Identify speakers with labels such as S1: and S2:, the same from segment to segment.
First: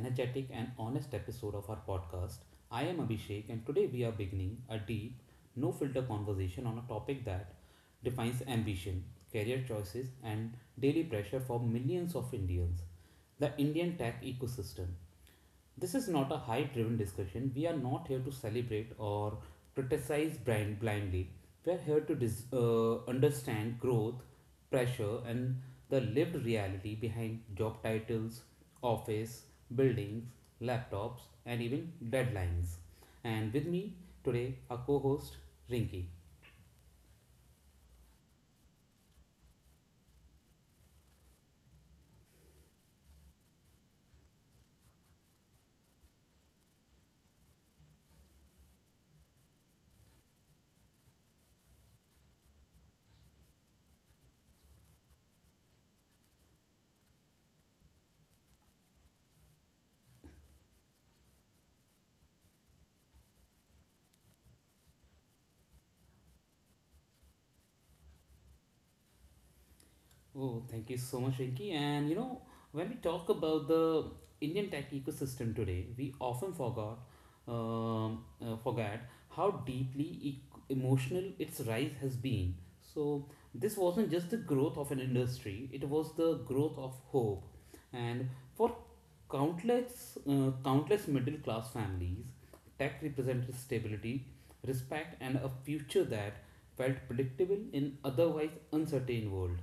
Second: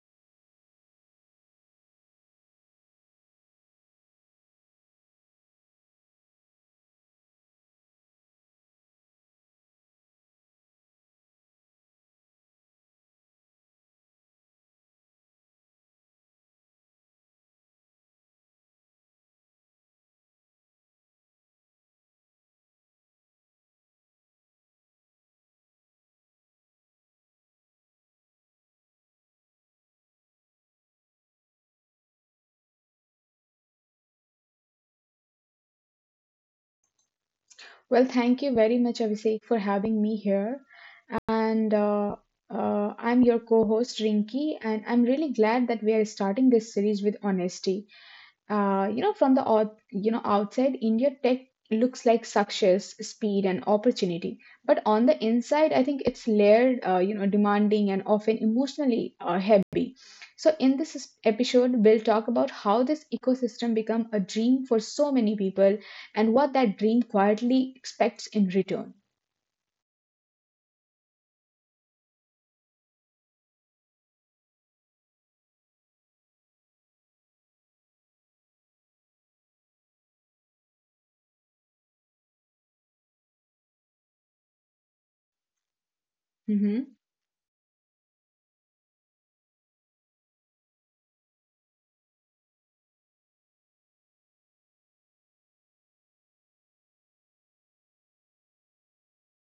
S1: energetic and honest episode of our podcast. I am Abhishek, and today we are beginning a deep, no filter conversation on a topic that defines ambition, career choices, and daily pressure for millions of Indians, the Indian tech ecosystem. This is not a hype driven discussion. We are not here to celebrate or criticize brand blindly. We are here to understand growth, pressure, and the lived reality behind job titles, office, buildings, laptops, and even deadlines. And with me today, our co host Rinki.
S2: Well, thank you very much, Abhishek, for having me here. And I'm your co host, Rinki, and I'm really glad that we are starting this series with honesty from the outside, India tech looks like success, speed, and opportunity. But on the inside, I think it's layered, demanding and often emotionally heavy. So in this episode, we'll talk about how this ecosystem become a dream for so many people, and what that dream quietly expects in return.
S1: Oh, thank you so much, Rinki. And you know, when we talk about the Indian tech ecosystem today, we often forgot, forget how deeply e- emotional its rise has been. So this wasn't just the growth of an industry; it was the growth
S2: Mm-hmm.
S1: of hope, and for countless, countless middle class families, tech represented stability, respect, and a future that felt predictable in otherwise uncertain world.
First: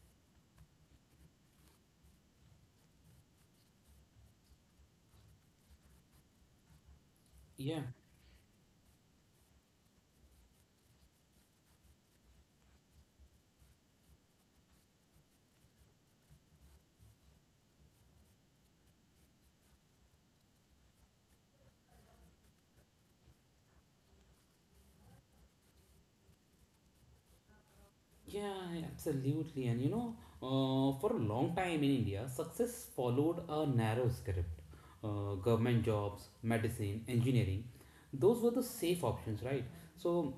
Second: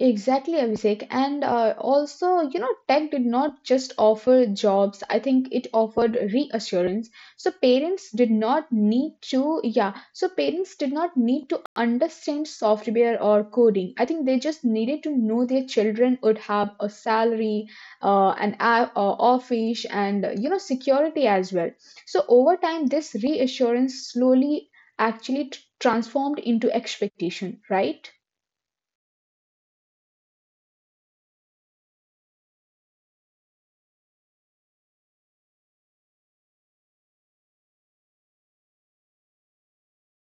S2: Exactly, Abhishek. And tech did not just offer jobs. I think it offered reassurance. So
S1: Yeah,
S2: parents did not need to, yeah, so parents did not need to understand software or coding. I think they just needed to know their children would have a salary, an office, and security as well. So over time, this reassurance slowly actually transformed into expectation, right?
S1: yeah, absolutely. And you know, for a long time in India, success followed a narrow script. Government jobs, medicine, engineering, those were the safe options, right? So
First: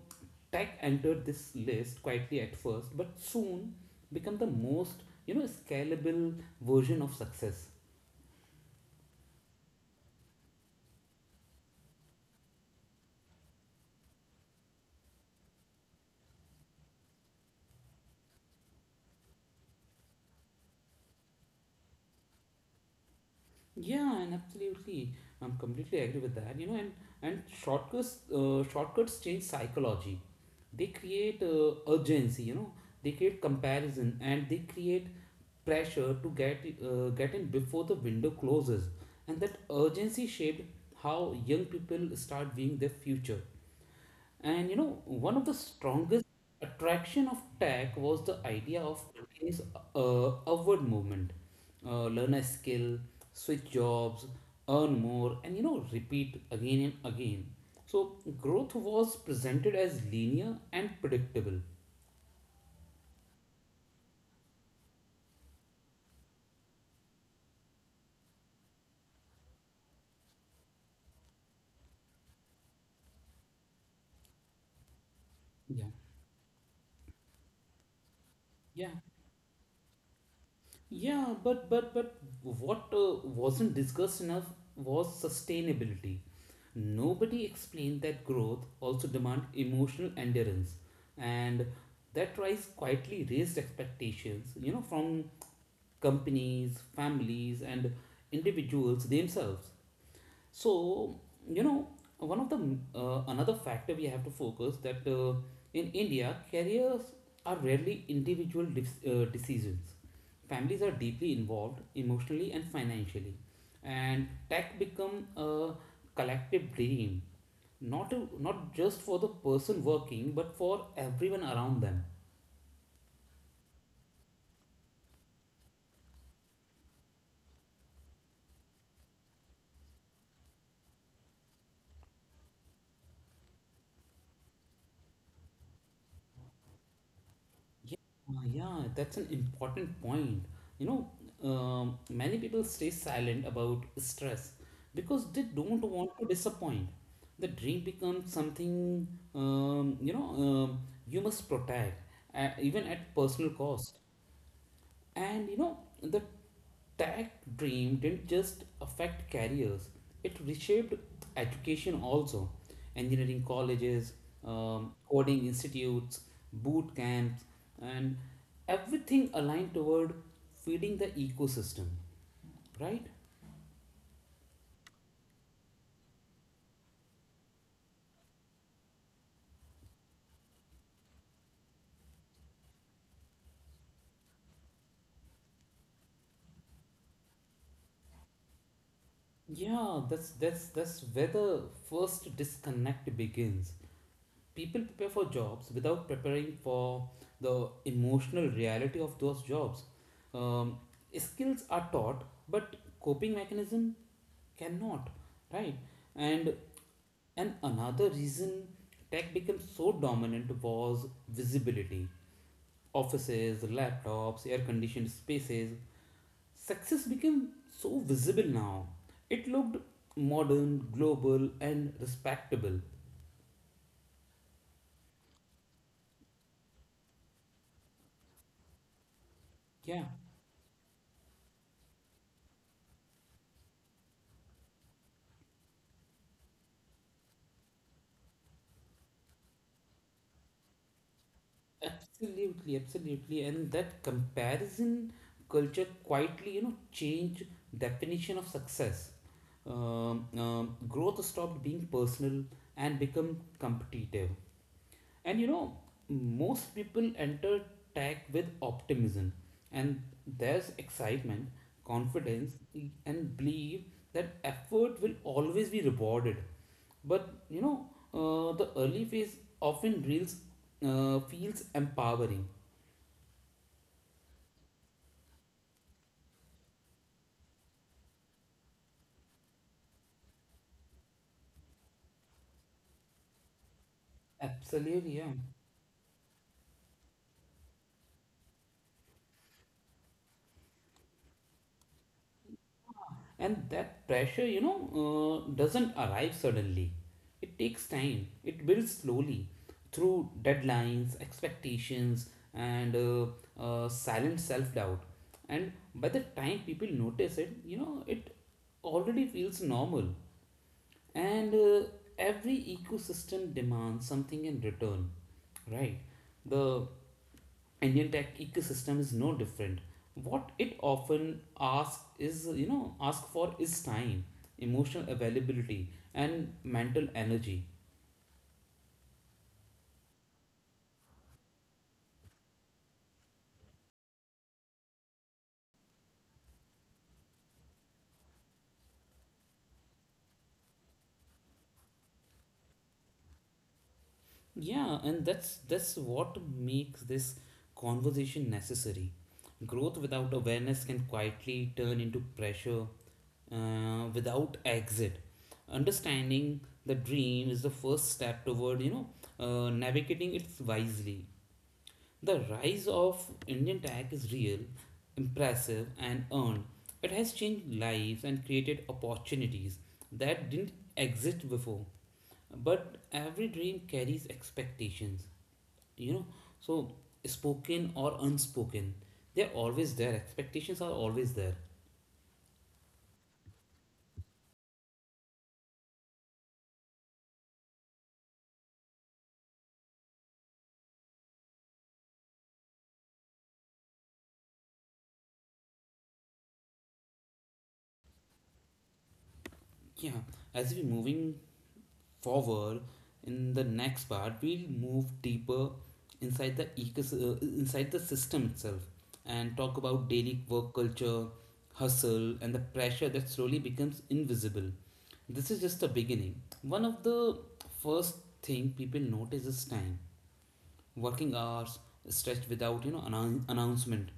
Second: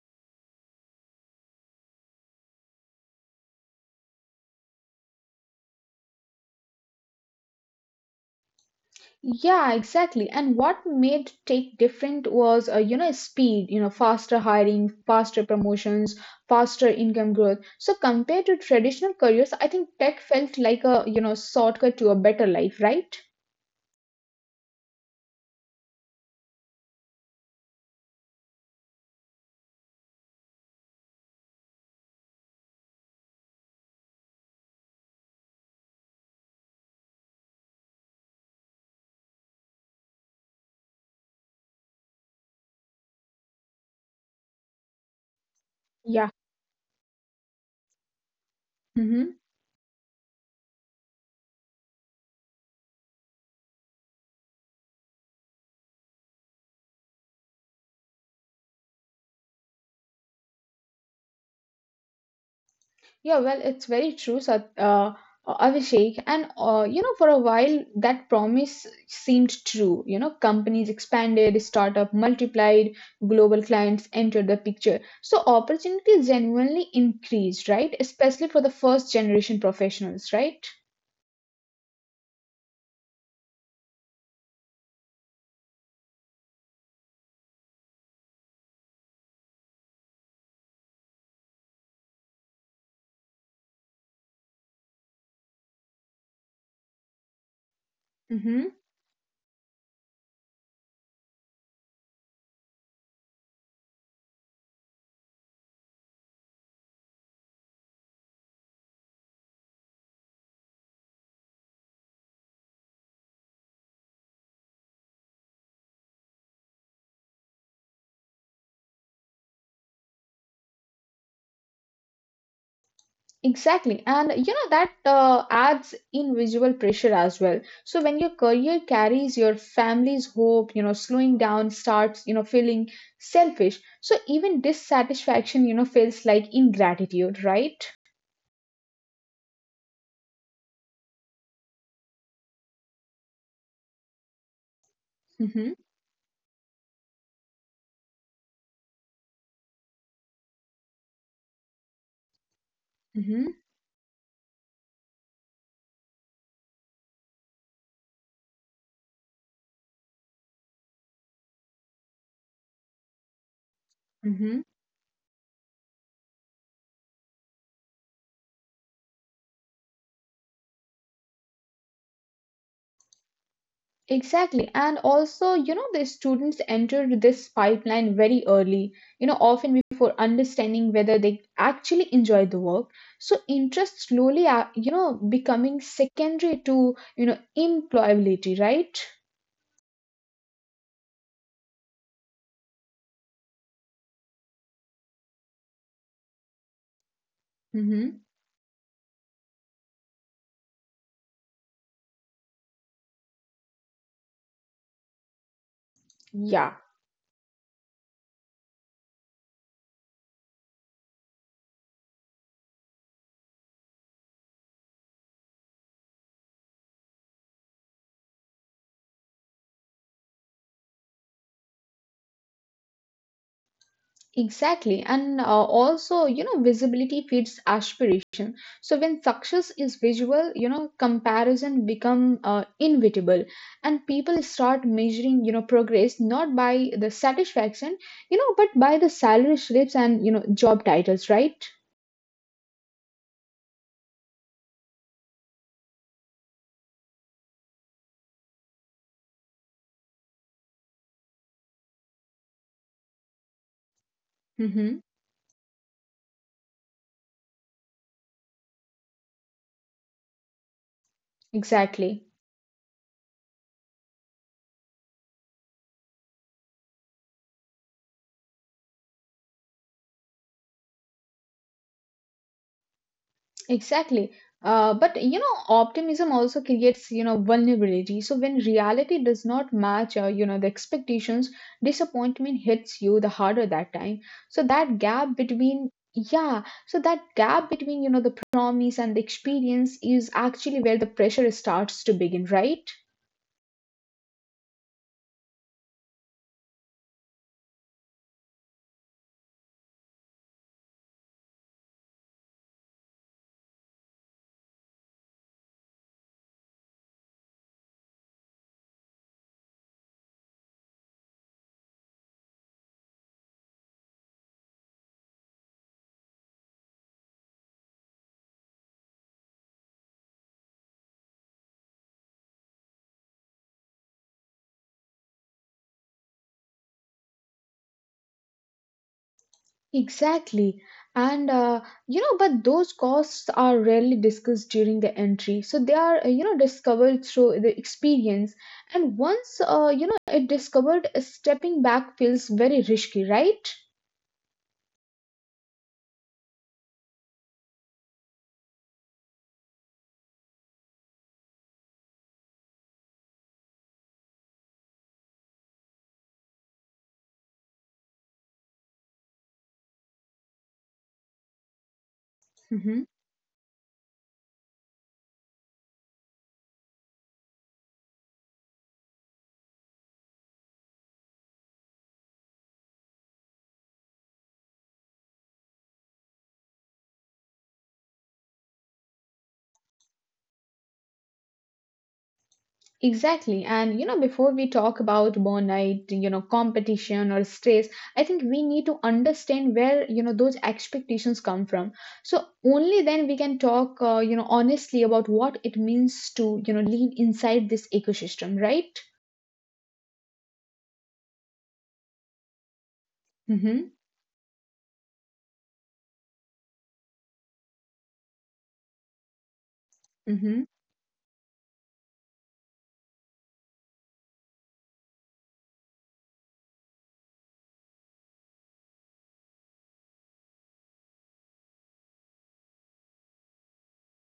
S1: tech entered this list quietly at first, but soon became the most, you know, scalable version of success.
S2: Yeah, exactly. And what made Tech different was speed, you know, faster hiring, faster promotions, faster income growth. So compared to traditional careers, I think tech felt like a shortcut to a better life, right?
S1: Yeah, and absolutely, I'm completely agree with that. You know, and shortcuts change psychology. They create urgency. You know, they create comparison, and they create pressure to get in before the window closes. And that urgency shaped how young people start viewing their future. And you know, one of the strongest
S2: Yeah.
S1: attraction of tech was the idea of
S2: Hmm.
S1: continuous upward movement. Learn a skill, switch jobs, earn more, and you know, repeat again and again. So growth was presented as linear and predictable.
S2: Yeah, well, it's very true, Abhishek. And for a while, that promise seemed true. You know, companies expanded, startup multiplied, global clients entered the picture. So
S1: Yeah,
S2: opportunity genuinely increased, right? Especially for the
S1: yeah.
S2: first generation professionals, right?
S1: Yeah, but what wasn't discussed enough was sustainability. Nobody explained that growth also demand emotional endurance, and that rise quietly raised expectations. You know, from companies, families, and
S2: Mm-hmm.
S1: individuals themselves. So, you know, one of the another factor we have to focus that in India, careers are rarely individual decisions. Families are deeply involved emotionally and financially, and tech become a collective dream, not just for the person working, but for everyone around them.
S2: Exactly. And you know that adds in visual pressure as well. So when your career carries your family's hope, you know, slowing down starts, you know, feeling selfish. So even dissatisfaction, you know, feels like ingratitude, right?
S1: Yeah, yeah, that's an important point. You know, many people stay silent about stress because they
S2: Mm-hmm.
S1: don't want to disappoint. The dream becomes something, um, you know, um, you must protect, even at
S2: Mm-hmm.
S1: personal cost. And you know, the that dream didn't just affect careers, it reshaped education also. Engineering colleges,
S2: Mm-hmm.
S1: coding institutes, boot camps, and everything aligned toward feeding the ecosystem, right?
S2: Exactly. And also, you know, the students enter this pipeline very early, you know, often before understanding whether they actually enjoy the work. So interest slowly, are, you know, becoming secondary to, you know, employability, right?
S1: Yeah, that's where the first disconnect begins. People prepare for jobs without preparing for the
S2: Mm-hmm.
S1: emotional reality of those jobs. Um, Skills are taught, but coping mechanism cannot, right? And
S2: Yeah.
S1: and another reason tech became so dominant was visibility. Offices, laptops, air-conditioned spaces. Success became so visible now. It looked modern, global, and respectable.
S2: Exactly, and visibility feeds aspiration. So when success is
S1: Yeah.
S2: visual, you know, comparison become inevitable, and people start measuring, you know, progress not by the satisfaction, you know, but by the salary slips and you know job titles, right?
S1: Absolutely, absolutely. And that comparison culture quietly, you know, change definition of success. Growth stopped being personal and become competitive.
S2: Mm-hmm.
S1: And you know, most people enter tech with optimism, and there's excitement,
S2: Exactly.
S1: confidence, and belief that effort will always be rewarded. But you know, the early phase often reels, feels empowering.
S2: Exactly. But you know, optimism also creates, you know, vulnerability. So when reality does not match, the expectations, disappointment hits you the harder that time. So that
S1: Absolutely, yeah.
S2: gap between, you know, the promise and the experience is actually where the pressure starts to begin, right?
S1: And that pressure, you know, doesn't arrive suddenly. It takes time, it builds slowly through deadlines, expectations, and silent self doubt. And by the time people notice it, you know, it already feels normal. And every ecosystem demands something in return, right? The Indian tech ecosystem is no different. What it often asks is, you know, ask for is time, emotional availability, and mental energy.
S2: Exactly. And but those costs are rarely discussed during the entry. So they are, discovered through the experience. And once, it discovered, stepping back feels very risky, right?
S1: Yeah, and that's what makes this conversation necessary. Growth without awareness can quietly turn into pressure without exit. Understanding the dream is the first step toward, you know, navigating it wisely. The rise
S2: Mm-hmm.
S1: of Indian tech is real, impressive, and earned. It has changed lives and created opportunities that didn't exist before. But every dream carries expectations, you know. So, spoken or unspoken, they're always there. Expectations are always there.
S2: Exactly. And, you know, before we talk about burnout, you know, competition or stress, I think we need to understand where, you know, those expectations come from. So only then we can talk honestly about what it means to, you know, live inside this ecosystem, right?
S1: Yeah, as we're moving forward, in the
S2: Mm-hmm.
S1: next part we'll move deeper inside inside the system itself, and talk about daily
S2: Mm-hmm.
S1: work culture, hustle, and the pressure that slowly becomes invisible. This is just the beginning. One of the first thing people notice is time. Working hours stretched without you know announcement.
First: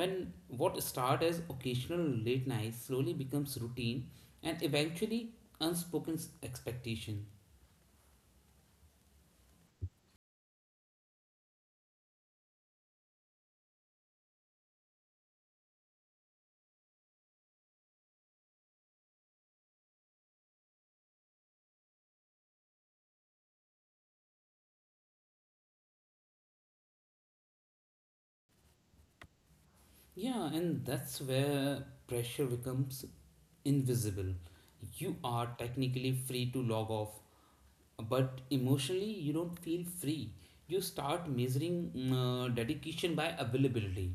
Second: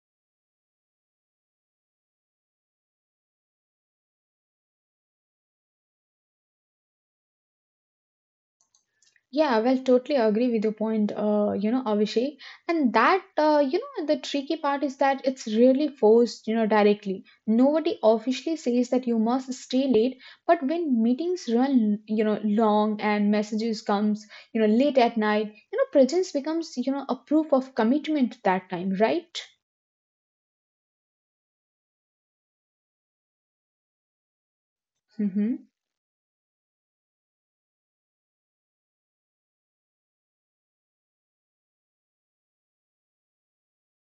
S1: When what start as occasional late nights slowly becomes routine, and eventually unspoken expectation.
S2: Yeah, well, totally agree with your point, Abhishek. And that, the tricky part is that it's really forced, you know, directly. Nobody officially says that you must stay late, but when meetings run, you know, long and messages comes, you know, late at night, you know, presence becomes, you know, a proof of commitment that time, right?
S1: Yeah, and that's where pressure becomes invisible. You are
S2: Mm-hmm.
S1: technically free to log off, but emotionally, you don't feel free. You start measuring dedication by availability.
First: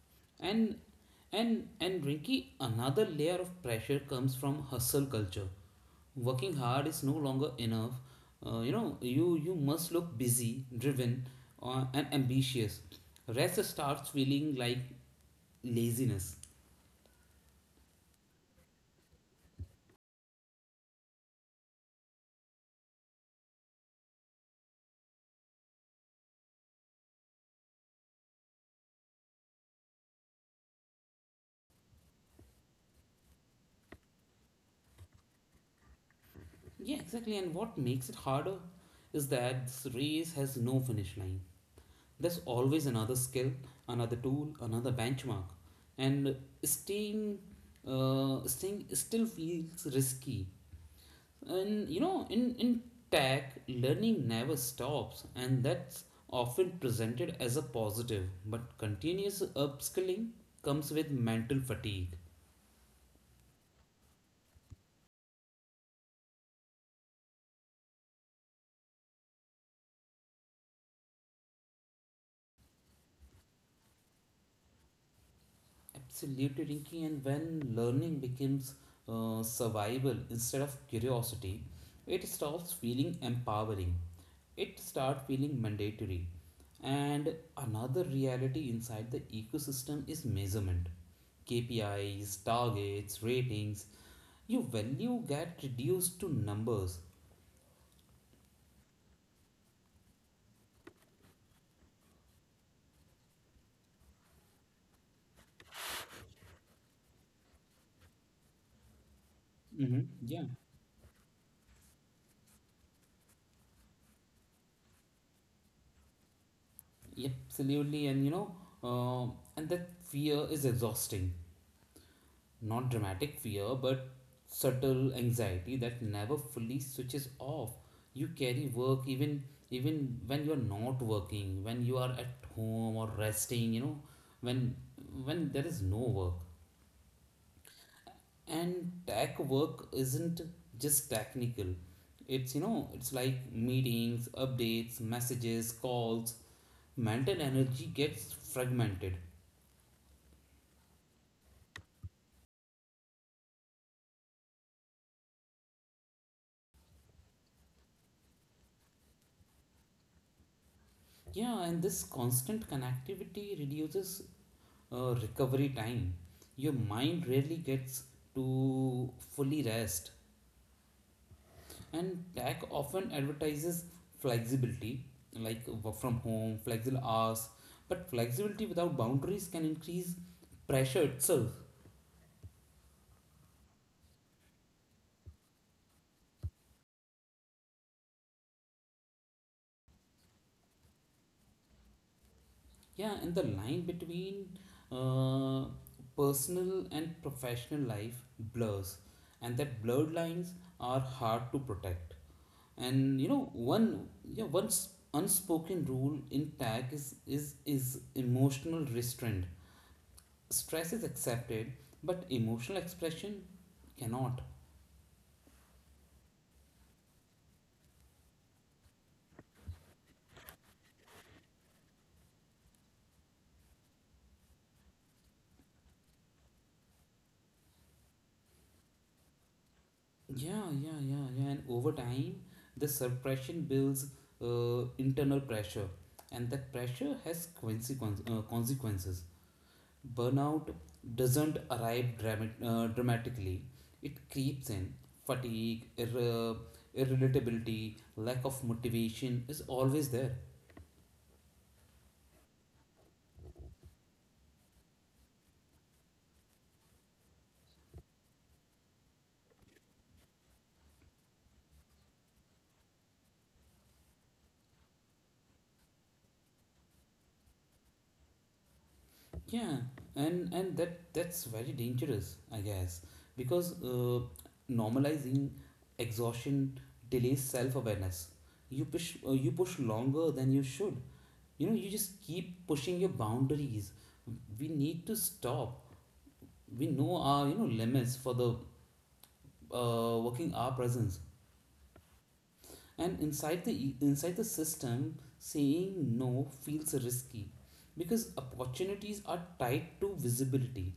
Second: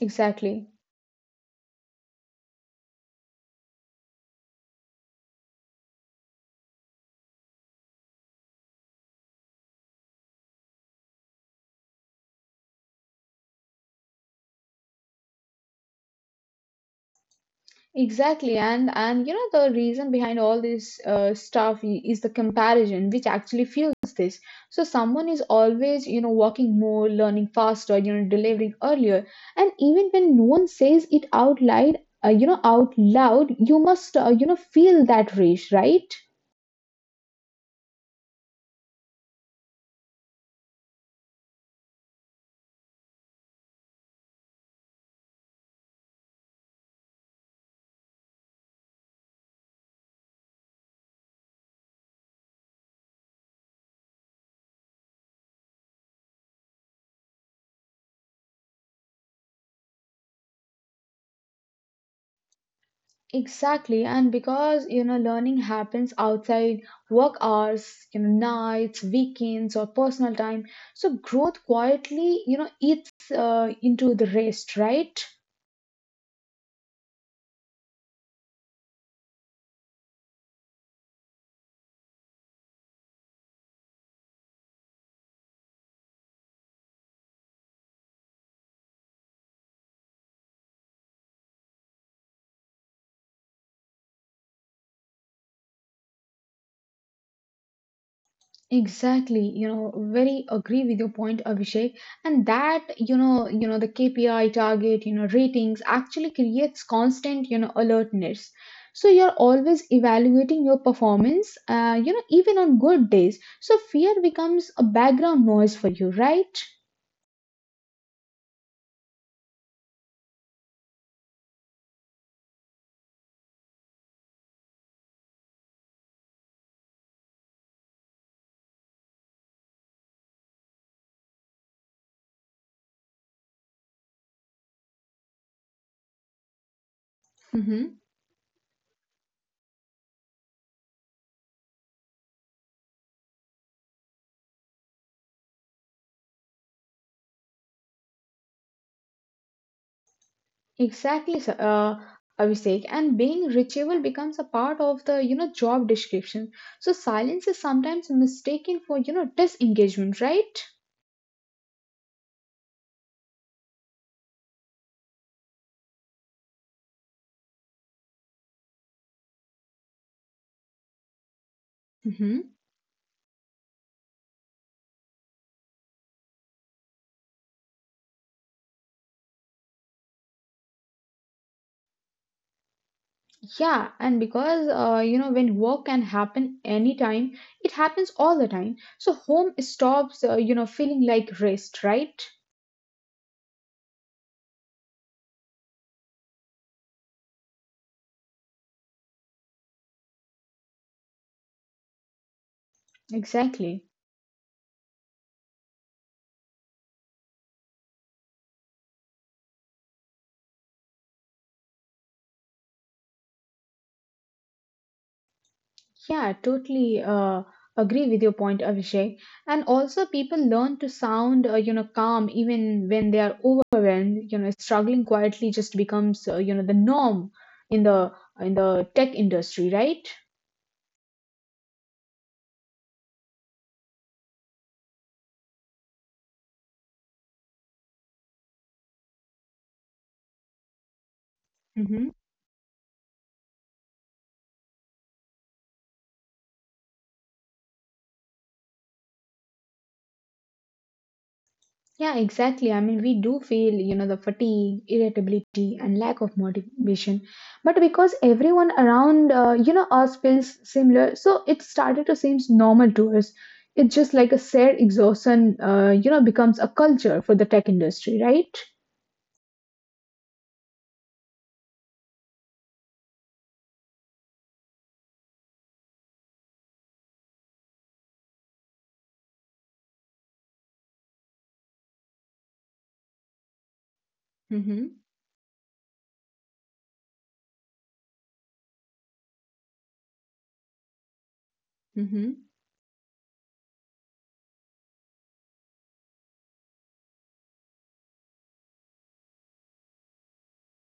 S2: Exactly.
S1: And and Rinky, another layer of pressure comes from hustle culture. Working hard is no longer enough. You know, you must look busy, driven, and ambitious. Rest starts feeling like laziness.
S2: Exactly, and you know the reason behind all this stuff is the comparison, which actually fuels this. So someone is always you know walking more, learning faster, you know delivering earlier, and even when no one says it out loud, out loud, you must you know feel that rush, right?
S1: Yeah, exactly. And what makes it harder is that this race has no finish line. There's always another skill, another tool, another benchmark, and staying, staying still feels risky. And you know, in tech, learning never stops, and that's often presented as a positive. But continuous upskilling comes with mental fatigue.
S2: Exactly, and because you know learning happens outside work hours, you know nights, weekends, or personal time, so growth quietly you know eats into the rest, right?
S1: Absolutely, Rinky. And when learning becomes survival instead of curiosity, it stops feeling empowering. It starts feeling mandatory. And another reality inside the ecosystem is measurement. KPIs, targets, ratings. Your value get reduced to numbers.
S2: Exactly, you know, very agree with your point, Abhishek. And that, you know, the KPI target, you know, ratings actually creates constant, you know, alertness. So you're always
S1: Mm-hmm. Yeah,
S2: evaluating your performance, even on good days. So fear becomes a background noise for you, right?
S1: absolutely. And you know, uh, and that fear is exhausting. Not dramatic fear, but subtle anxiety that never fully switches off. You carry work even when you're not working, when you are at home or resting, you know, when when there is no work.
S2: Hmm.
S1: And tech work isn't just technical. It's you know, it's like meetings, updates, messages, calls. Mental energy gets fragmented.
S2: Exactly, Abhishek. And being reachable becomes a part of the, you know, job description. So silence is sometimes mistaken for, you know, disengagement, right?
S1: Yeah, and this constant connectivity reduces recovery time. Your mind rarely gets to fully rest, and tech often advertises flexibility, like work from home, flexible hours. But flexibility without boundaries can increase pressure itself.
S2: Yeah, and because you know when work can happen anytime, it happens all the time. So home stops, feeling like rest, right?
S1: Yeah, and the line between uh, personal and professional life blurs, and that blurred lines are hard to protect. And you know,
S2: Exactly.
S1: one unspoken rule in tag is emotional restraint. Stress is accepted, but emotional expression cannot.
S2: Yeah, totally agree with your point, Abhishek. And also, people learn to sound, calm even when they are overwhelmed. You know, struggling quietly just becomes, the norm in the in the tech industry, right?
S1: Yeah. And over time the suppression builds internal pressure, and that pressure has consequences. Burnout doesn't arrive
S2: Hmm.
S1: dramatically, it creeps in. Fatigue, irritability, lack of motivation is always there.
S2: Yeah, exactly. I mean, we do feel, you know, the fatigue, irritability, and lack of motivation. But because everyone around, us feels similar, so it started to seem normal to us. It's just like a shared exhaustion, becomes a culture for the tech industry, right?
S1: Yeah, and that's very dangerous, I guess, because normalizing exhaustion delays self awareness. You push longer than you should. You know, you just keep pushing your boundaries. We
S2: Mm-hmm.
S1: need to stop. We know our you know limits for the working our presence.
S2: Mm-hmm.
S1: And inside inside the system, saying no feels risky because opportunities are tied to visibility.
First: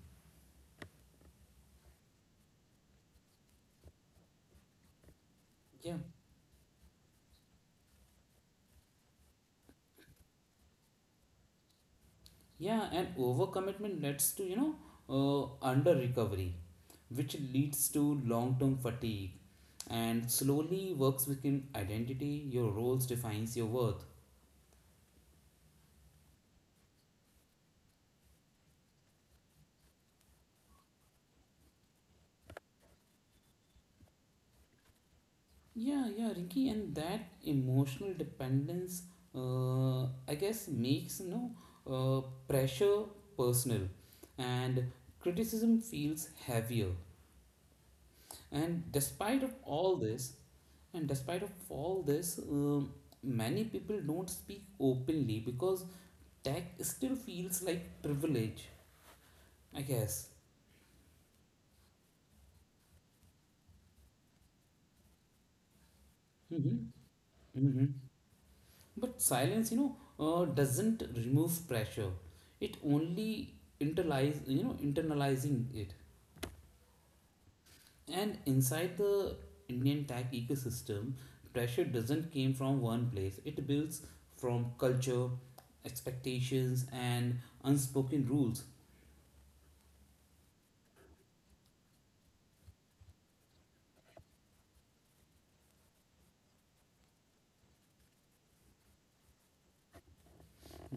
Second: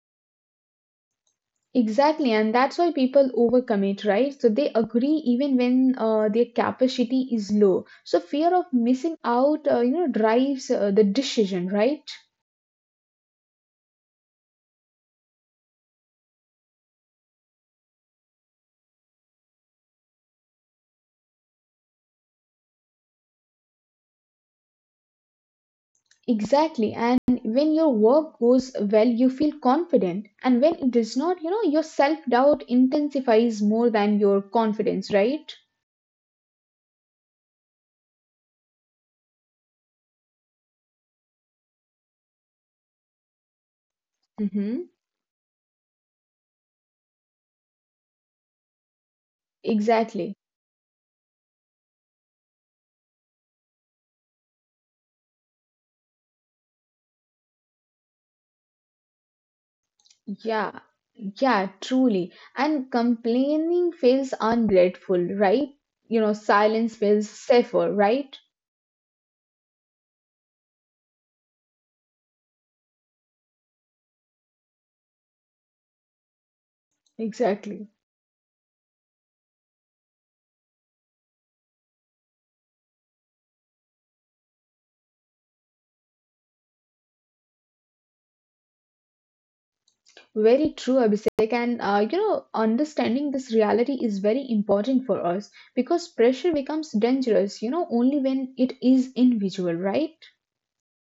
S2: Exactly, and that's why people overcommit, right? So they agree even when
S1: yeah
S2: their capacity is low. So fear of missing out, drives the decision, right?
S1: yeah And overcommitment leads to you know uh, under recovery, which leads to long term fatigue. And slowly works within identity, your roles defines your worth.
S2: Exactly, and when your work goes well, you feel confident, and when it does not, you know, your self doubt intensifies more than your confidence, right?
S1: Yeah, yeah, Ricky, and that emotional dependence, uh, I guess, makes you know uh, pressure personal,
S2: Mm-hmm.
S1: and criticism feels heavier. And despite of all
S2: Exactly.
S1: this, and despite of all this, many people don't speak openly because tech still feels like privilege, I guess.
S2: Yeah, yeah, truly. And complaining feels ungrateful, right? You know, silence
S1: Mm-hmm.
S2: feels safer,
S1: Mm-hmm.
S2: right?
S1: But silence, you know, doesn't remove pressure. It only internalizing it.
S2: Exactly.
S1: And inside the Indian tech ecosystem, pressure doesn't came from one place. It builds from culture, expectations, and unspoken rules.
S2: Very true, Abhishek. And understanding this reality is very important for us because pressure becomes dangerous, you know, only when it is invisible, right?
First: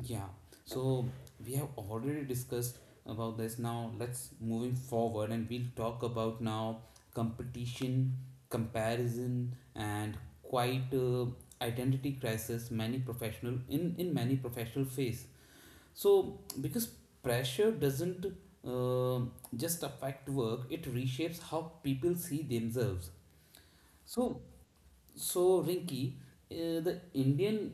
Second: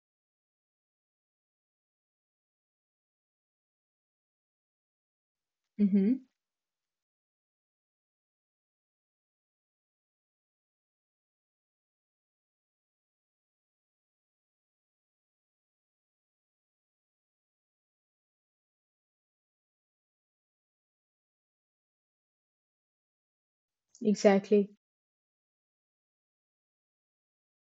S1: Yeah, so we have already discussed about this. Now let's moving forward and we'll talk
S2: Mm-hmm.
S1: about now competition, comparison, and quite identity crisis many professional in many professional face. So because pressure doesn't uh, just affect work, it reshapes how people see themselves. So
S2: Exactly.
S1: so Rinky, the Indian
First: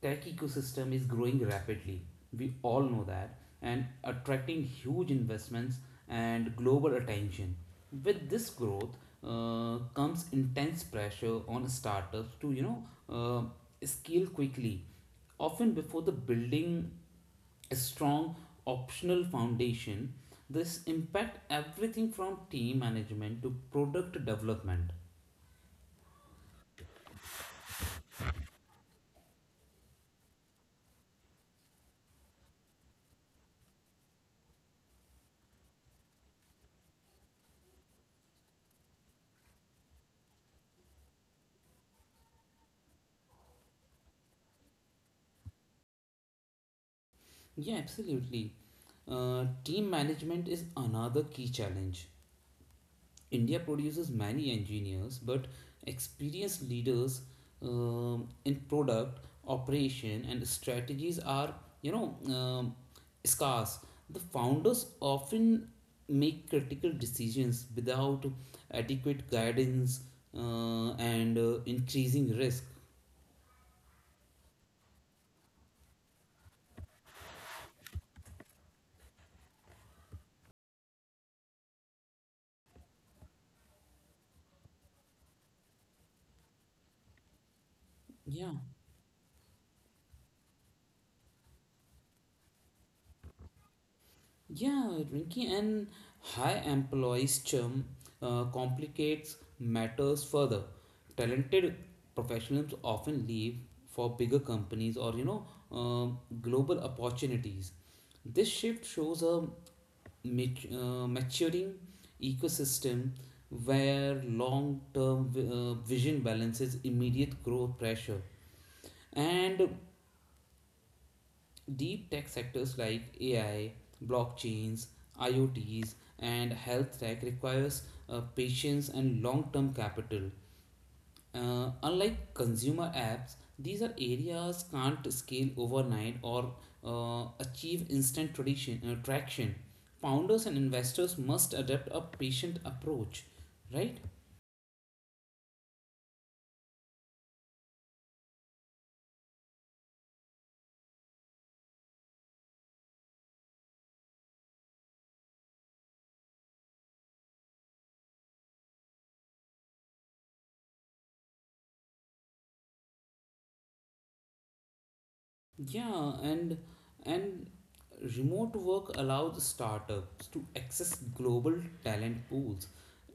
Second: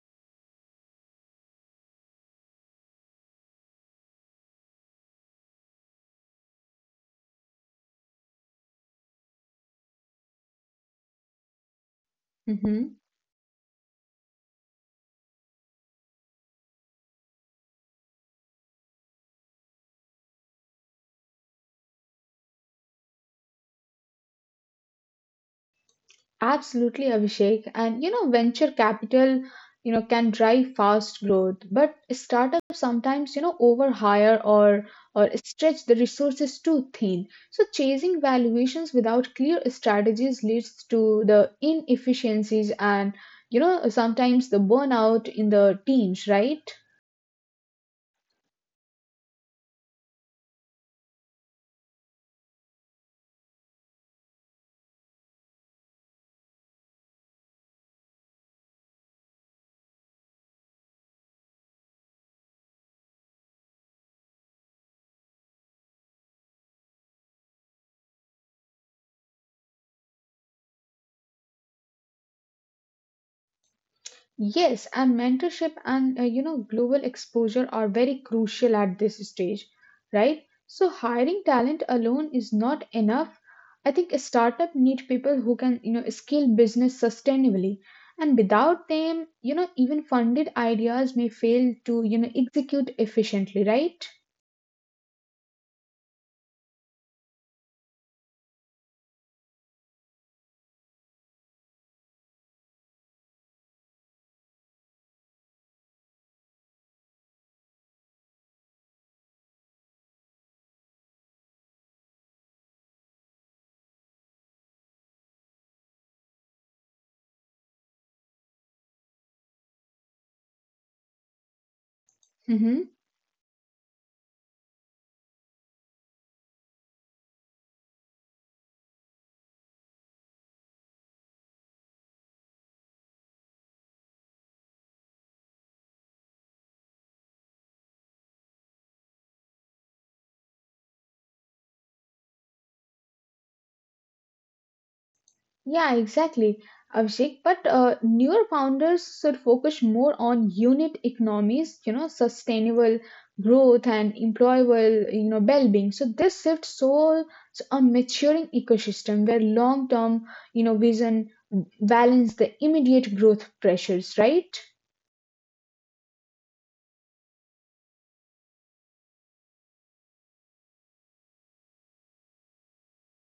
S1: tech ecosystem is growing rapidly. We all know that, and attracting huge investments and global attention. With this growth comes intense pressure on startups to you know
S2: Mm-hmm.
S1: scale quickly, often before the building a strong optional foundation. This impact everything from team management to product development.
S2: Absolutely, Abhishek. And you know, venture capital, you know, can drive fast growth, but startups sometimes, you know, overhire or stretch the resources too thin. So chasing valuations without clear strategies leads to the inefficiencies and, you know, sometimes the burnout in the teams, right?
S1: Yeah, absolutely. Team management is another key challenge. India produces many engineers, but experienced leaders in product operation and strategies are, you know, scarce. The founders often make critical decisions without adequate guidance and increasing risk.
S2: Yes, and mentorship and, global exposure are very crucial at this stage, right? So hiring talent alone is not enough. I think a startup need people who can, you know, scale business sustainably. And
S1: Yeah.
S2: without them, you know, even funded ideas may fail to, you know, execute efficiently, right?
S1: Yeah, Rinky, and high employees churn complicates matters further. Talented professionals often leave for bigger companies or you know global opportunities. This shift shows a maturing ecosystem where long-term vision balances immediate growth pressure. And Deep tech sectors
S2: Mm-hmm.
S1: like AI, blockchains, IoTs, and health tech requires patience and long-term capital. Unlike consumer apps, these are areas can't scale overnight or achieve instant traction. Founders and investors must adopt a patient approach, right?
S2: Yeah, exactly, Abhishek. But newer founders should focus more on unit economies, you know, sustainable growth and employable, you know, well-being. So this shifts so a maturing ecosystem where long-term, you know, vision balance the immediate growth pressures, right?
S1: Yeah, and remote work allows startups to access global talent pools.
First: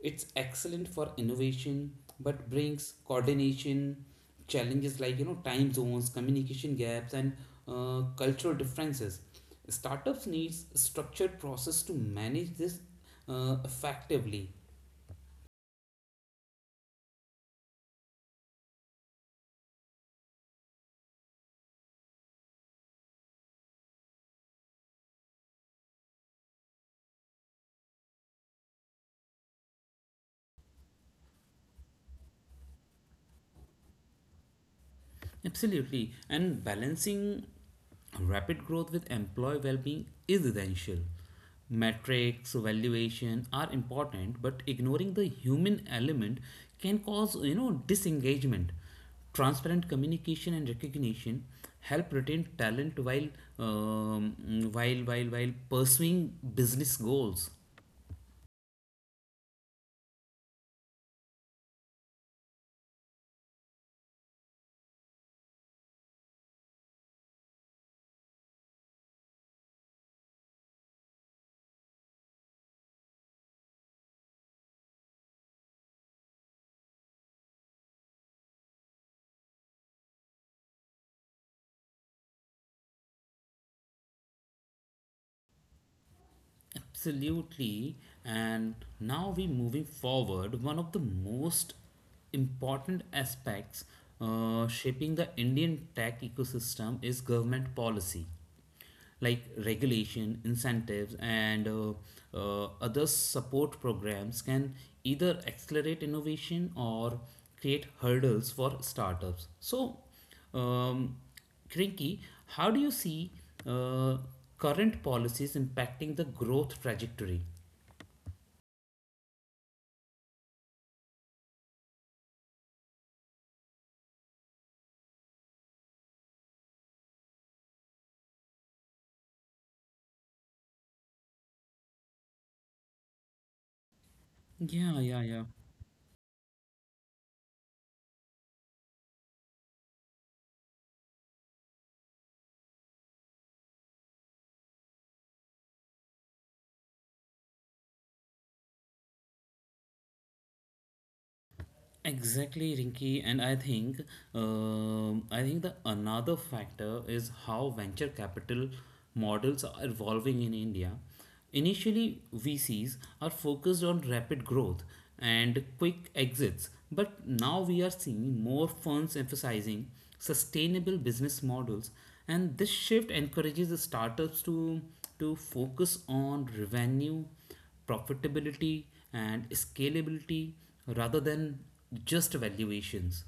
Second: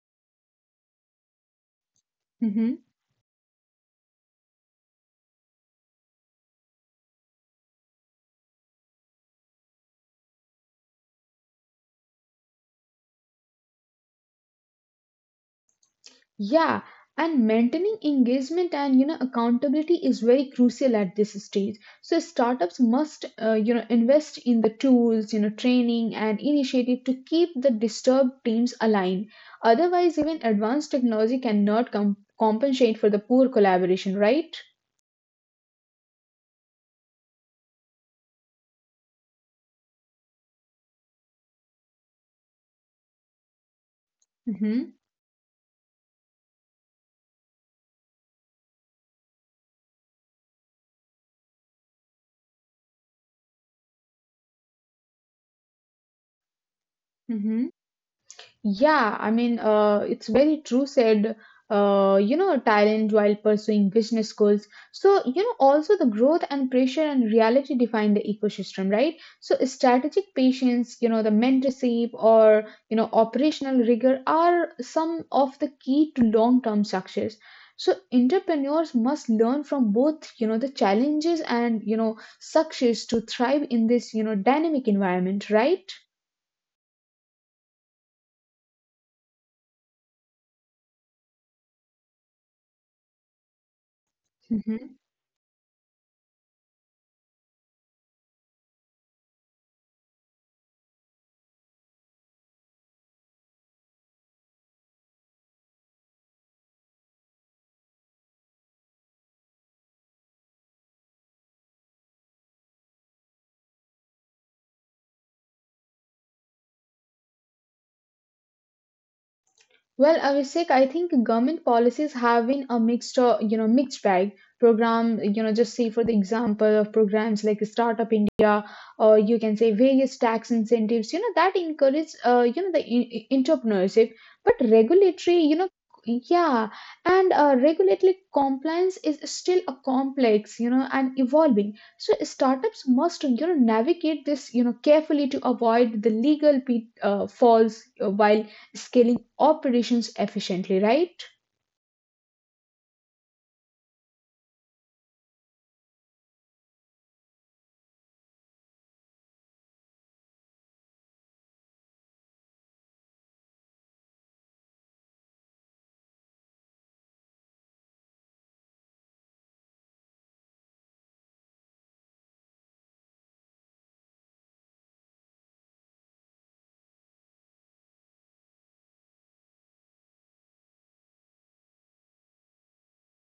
S1: It's excellent for innovation, but
S2: Mm-hmm.
S1: brings coordination challenges like time zones, communication gaps, and cultural differences. Startups needs structured process to manage this effectively.
S2: Yeah, and maintaining engagement and you know accountability is very crucial at this stage. So startups must you know invest in the tools, you know training and initiative to keep the disturbed teams aligned. Otherwise, even advanced technology cannot compensate for the poor collaboration, right?
S1: Absolutely. And balancing rapid growth with employee well being is essential. Metrics, valuation are important, but
S2: Mm-hmm.
S1: ignoring the human element can cause disengagement. Transparent communication and recognition help retain talent um, while pursuing business goals.
S2: Mm-hmm. Yeah, I mean, it's very true said, talent while pursuing business goals. So, you know, also the growth and pressure and reality define the ecosystem, right? So, strategic patience, you know, the mentorship or, you know, operational rigor are some of the key to long-term success. So, entrepreneurs must learn from both, you know, the challenges and, you know, success to thrive in this, you know, dynamic environment, right?
S1: Absolutely. And now we're moving forward. One of the most important aspects shaping the Indian tech ecosystem is government policy, like regulation, incentives, and other support programs can either accelerate innovation or create hurdles for startups. So, um, Krinki, how do you see uh, current policies impacting the growth trajectory?
S2: Well, Abhishek, I think government policies have been a mixed bag. Program, you know, just say for the example of programs like Startup India, or you can say various tax incentives, you know, that encourage, the entrepreneurship. But
S1: Yeah, yeah,
S2: regulatory,
S1: yeah.
S2: you know, yeah, and regulatory compliance is still a complex, you know, and evolving. So startups must, you know, navigate this, you know, carefully to avoid the legal pitfalls while scaling operations efficiently, right?
S1: Exactly, Rinky, and I think the another factor is how venture capital models are evolving in India. Initially, VCs are focused on rapid growth and quick exits, but now we are seeing more funds emphasizing sustainable business models, and this shift encourages the startups to focus on revenue profitability, and scalability rather than just valuations.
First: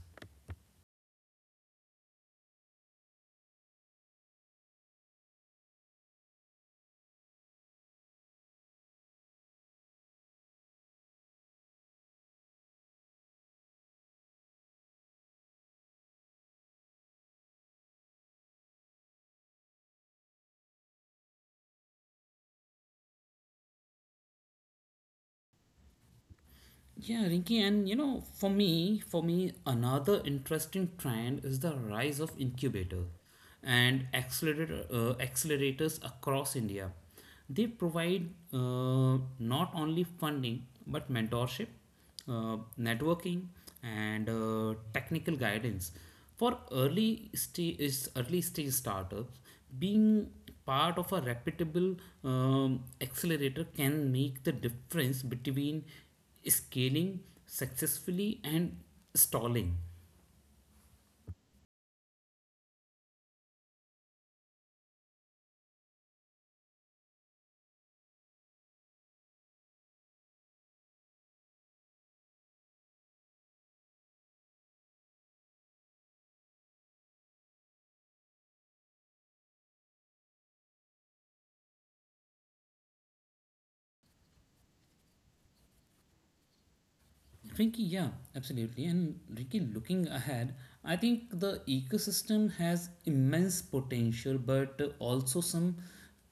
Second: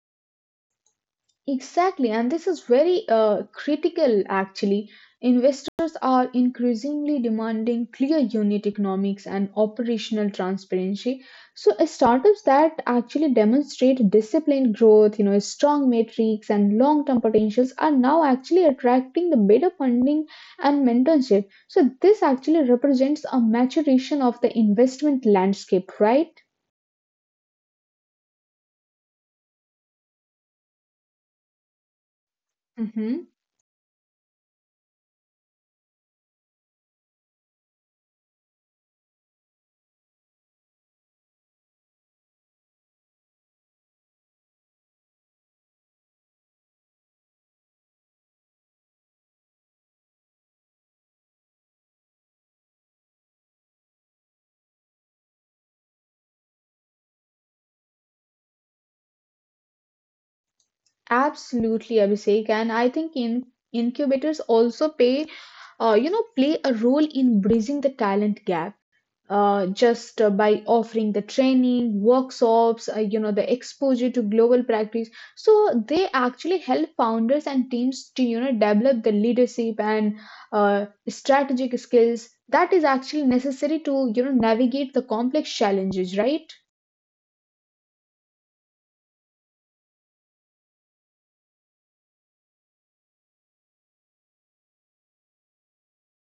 S2: Exactly, and this is very critical actually. Investors are increasingly demanding clear unit economics and operational transparency. So, startups that actually demonstrate disciplined growth, you know, strong metrics and long-term potentials are now actually attracting the better funding and mentorship. So, this actually represents a maturation of the investment landscape, right?
S1: Yeah, Rinki, and you know, for me, another interesting trend is the rise of incubator and accelerator accelerators across India. They provide not only funding but mentorship, uh, networking, and technical guidance for early stage startups being part of a reputable um, accelerator can make the difference between scaling successfully and stalling.
S2: Absolutely, Abhishek. And I think in incubators also pay, play a role in bridging the talent gap. Just by offering the training, workshops, the exposure to global practice. So they actually help founders and teams to, you know, develop the leadership and strategic skills that is actually necessary to, you know, navigate the complex challenges, right?
S1: Ricky, yeah, absolutely. And Ricky, looking ahead, I think the ecosystem has immense potential, but also some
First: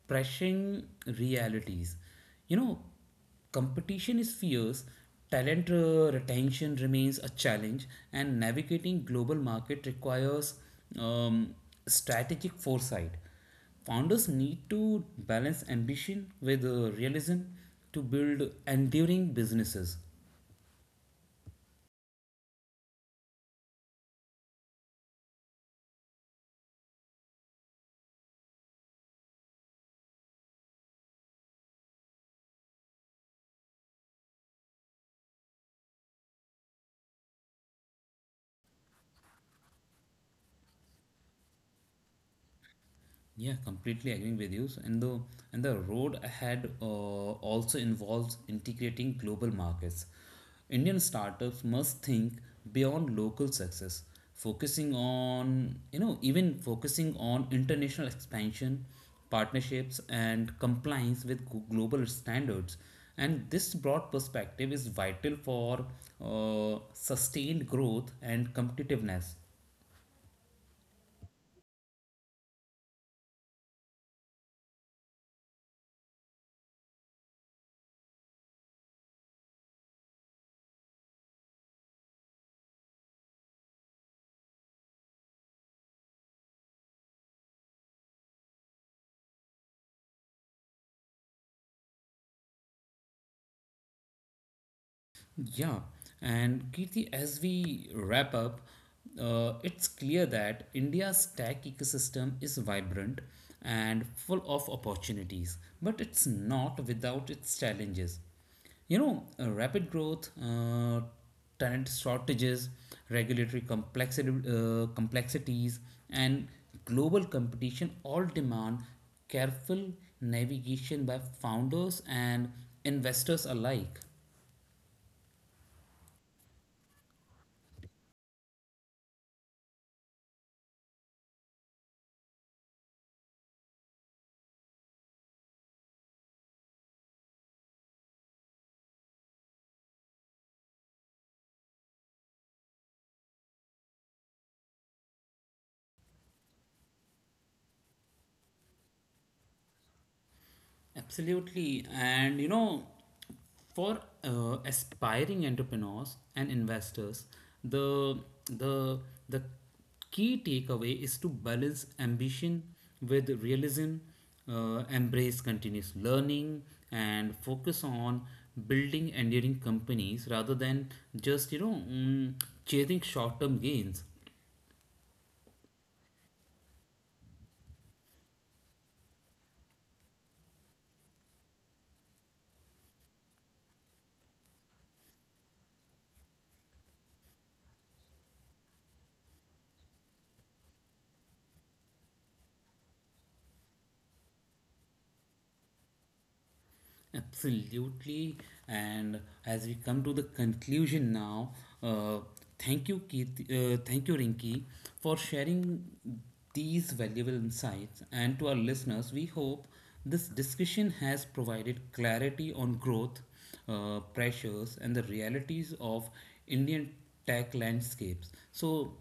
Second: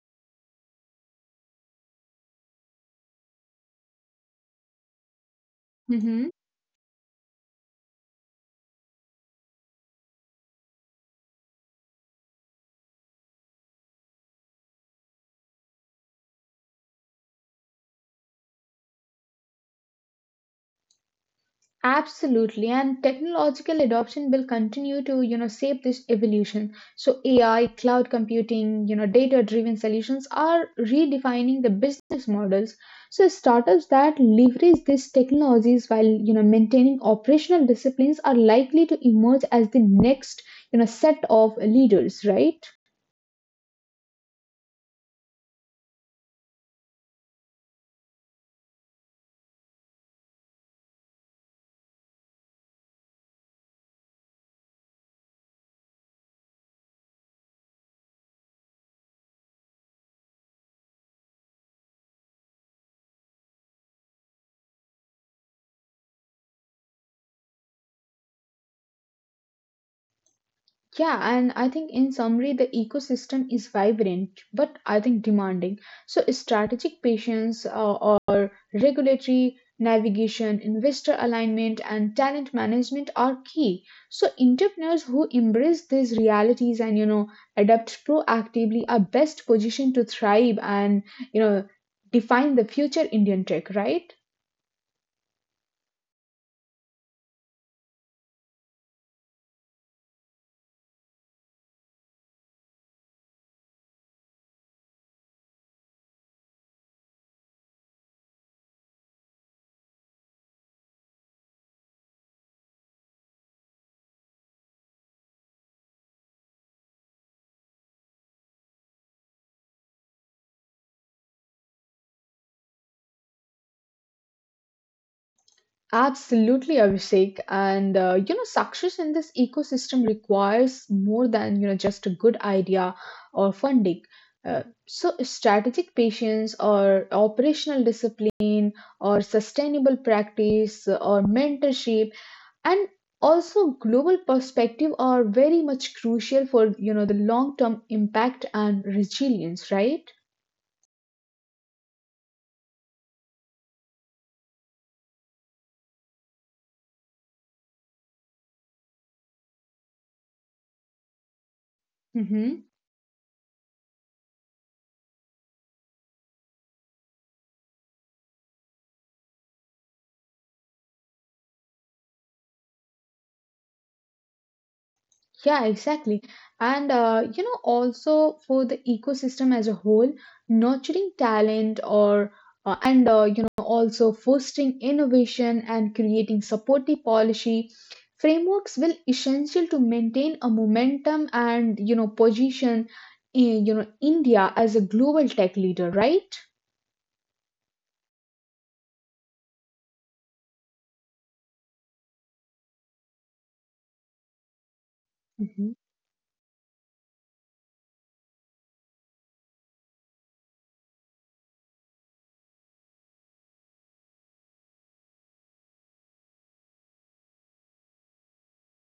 S1: pressing realities. You know, competition is fierce, talent retention remains a challenge, and navigating global market requires um, strategic foresight. Founders need to balance ambition with realism to build enduring businesses.
S2: Absolutely, and technological adoption will continue to, you know, shape this evolution. So AI, cloud computing, you know, data-driven solutions are redefining the business models. So startups that leverage these technologies while, you know, maintaining operational disciplines are likely to emerge as the next, you know, set of leaders, right?
S1: Yeah, completely agreeing with you. So, and the road ahead also involves integrating global markets. Indian startups must think beyond local success, focusing on you know even focusing on international expansion, partnerships, and compliance with global standards. And this broad perspective is vital for sustained growth and competitiveness.
S2: Yeah, and I think in summary, the ecosystem is vibrant, but I think demanding. So strategic patience, regulatory, navigation, investor alignment, and talent management are key. So entrepreneurs who embrace these realities and you know adapt proactively are best positioned to thrive and you know define the future Indian tech, right?
S1: Yeah, and Kirti, as we wrap up, it's clear that India's tech ecosystem is vibrant and full of opportunities, but it's not without its challenges. You know, rapid growth, talent shortages, regulatory complexities, and global competition all demand careful navigation by founders and investors alike.
S2: Absolutely, Abhishek. And success in this ecosystem requires more than you know just a good idea or funding. So, strategic patience or operational discipline or sustainable practice or mentorship and also global perspective are very much crucial for you know the long term impact and resilience, right?
S1: Absolutely. And you know, for aspiring entrepreneurs and investors, the the the key takeaway is to balance ambition
S2: Mm-hmm.
S1: with realism, embrace continuous learning, and focus on building enduring companies rather than just chasing short-term gains.
S2: Yeah, exactly. And also for the ecosystem as a whole, nurturing talent or also fostering innovation and creating supportive policy frameworks will essential to maintain a momentum and you know position in you know India as a global tech leader, right?
S1: Absolutely. And as we come to the conclusion now, uh, thank you, Keith, thank you, Rinki, for
S2: Mhm.
S1: sharing these valuable insights. And to our listeners, we hope this discussion has provided clarity on growth, pressures, and the realities of Indian tech landscapes. So,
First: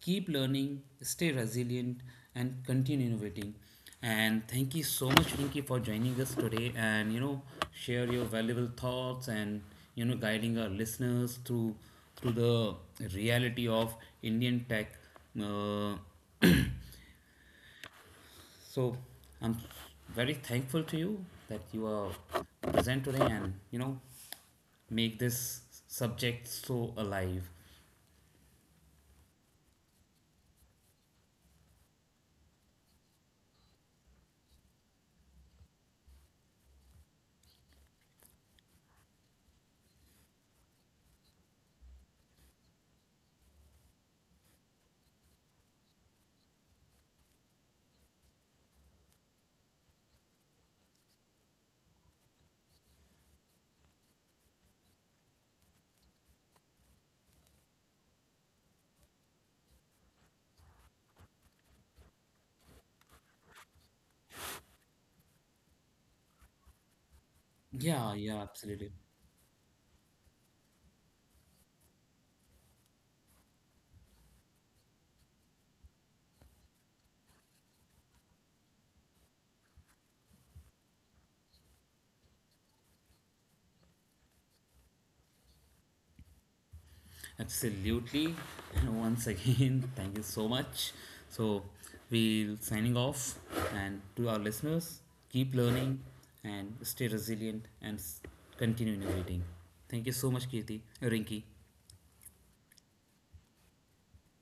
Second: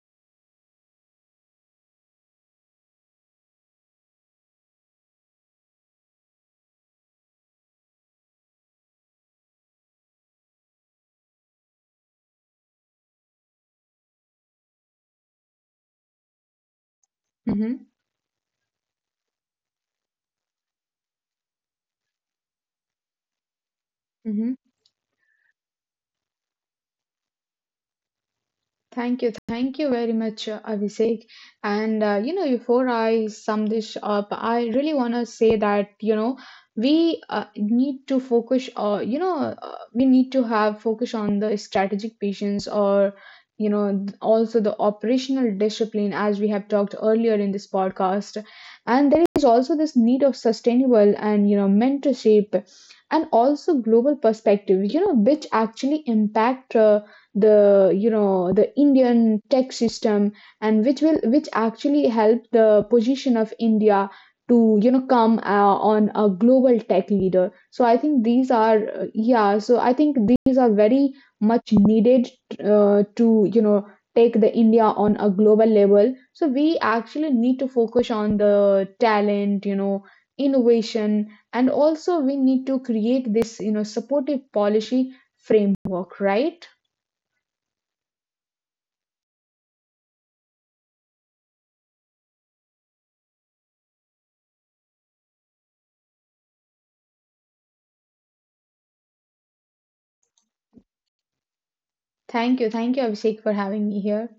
S1: keep learning, stay resilient, and continue innovating. And thank you so much, Rinki, for joining us today and you know share your valuable thoughts and you know guiding our listeners through the reality of Indian tech. Uh,
S2: Mm-hmm.
S1: so I'm very thankful to you that you are present today and you know make this subject so alive.
S2: Thank you very much, Abhishek. And before I sum this up, I really want to say that you know we need to focus. We need to have focus on the strategic patience, or you know, also the operational discipline, as we have talked earlier in this podcast. And there is also this need of sustainable and you know mentorship, and also global perspective. You know, which actually impact. The you know the Indian tech system and which actually help the position of India to you know come on a global tech leader. So I
S1: Yeah,
S2: think
S1: yeah,
S2: these are
S1: absolutely.
S2: yeah. So I think these are very much needed to you know take the India on a global level. So we actually need to focus on the talent, you know, innovation, and also we need to create this you know supportive policy framework, right?
S1: Absolutely. Once again, thank you so much. So, we're signing off. And to our listeners, keep learning and stay resilient and continue innovating. Thank you so much, Kirti, Rinki.
S2: Thank you. Thank you, Abhishek, for having me here.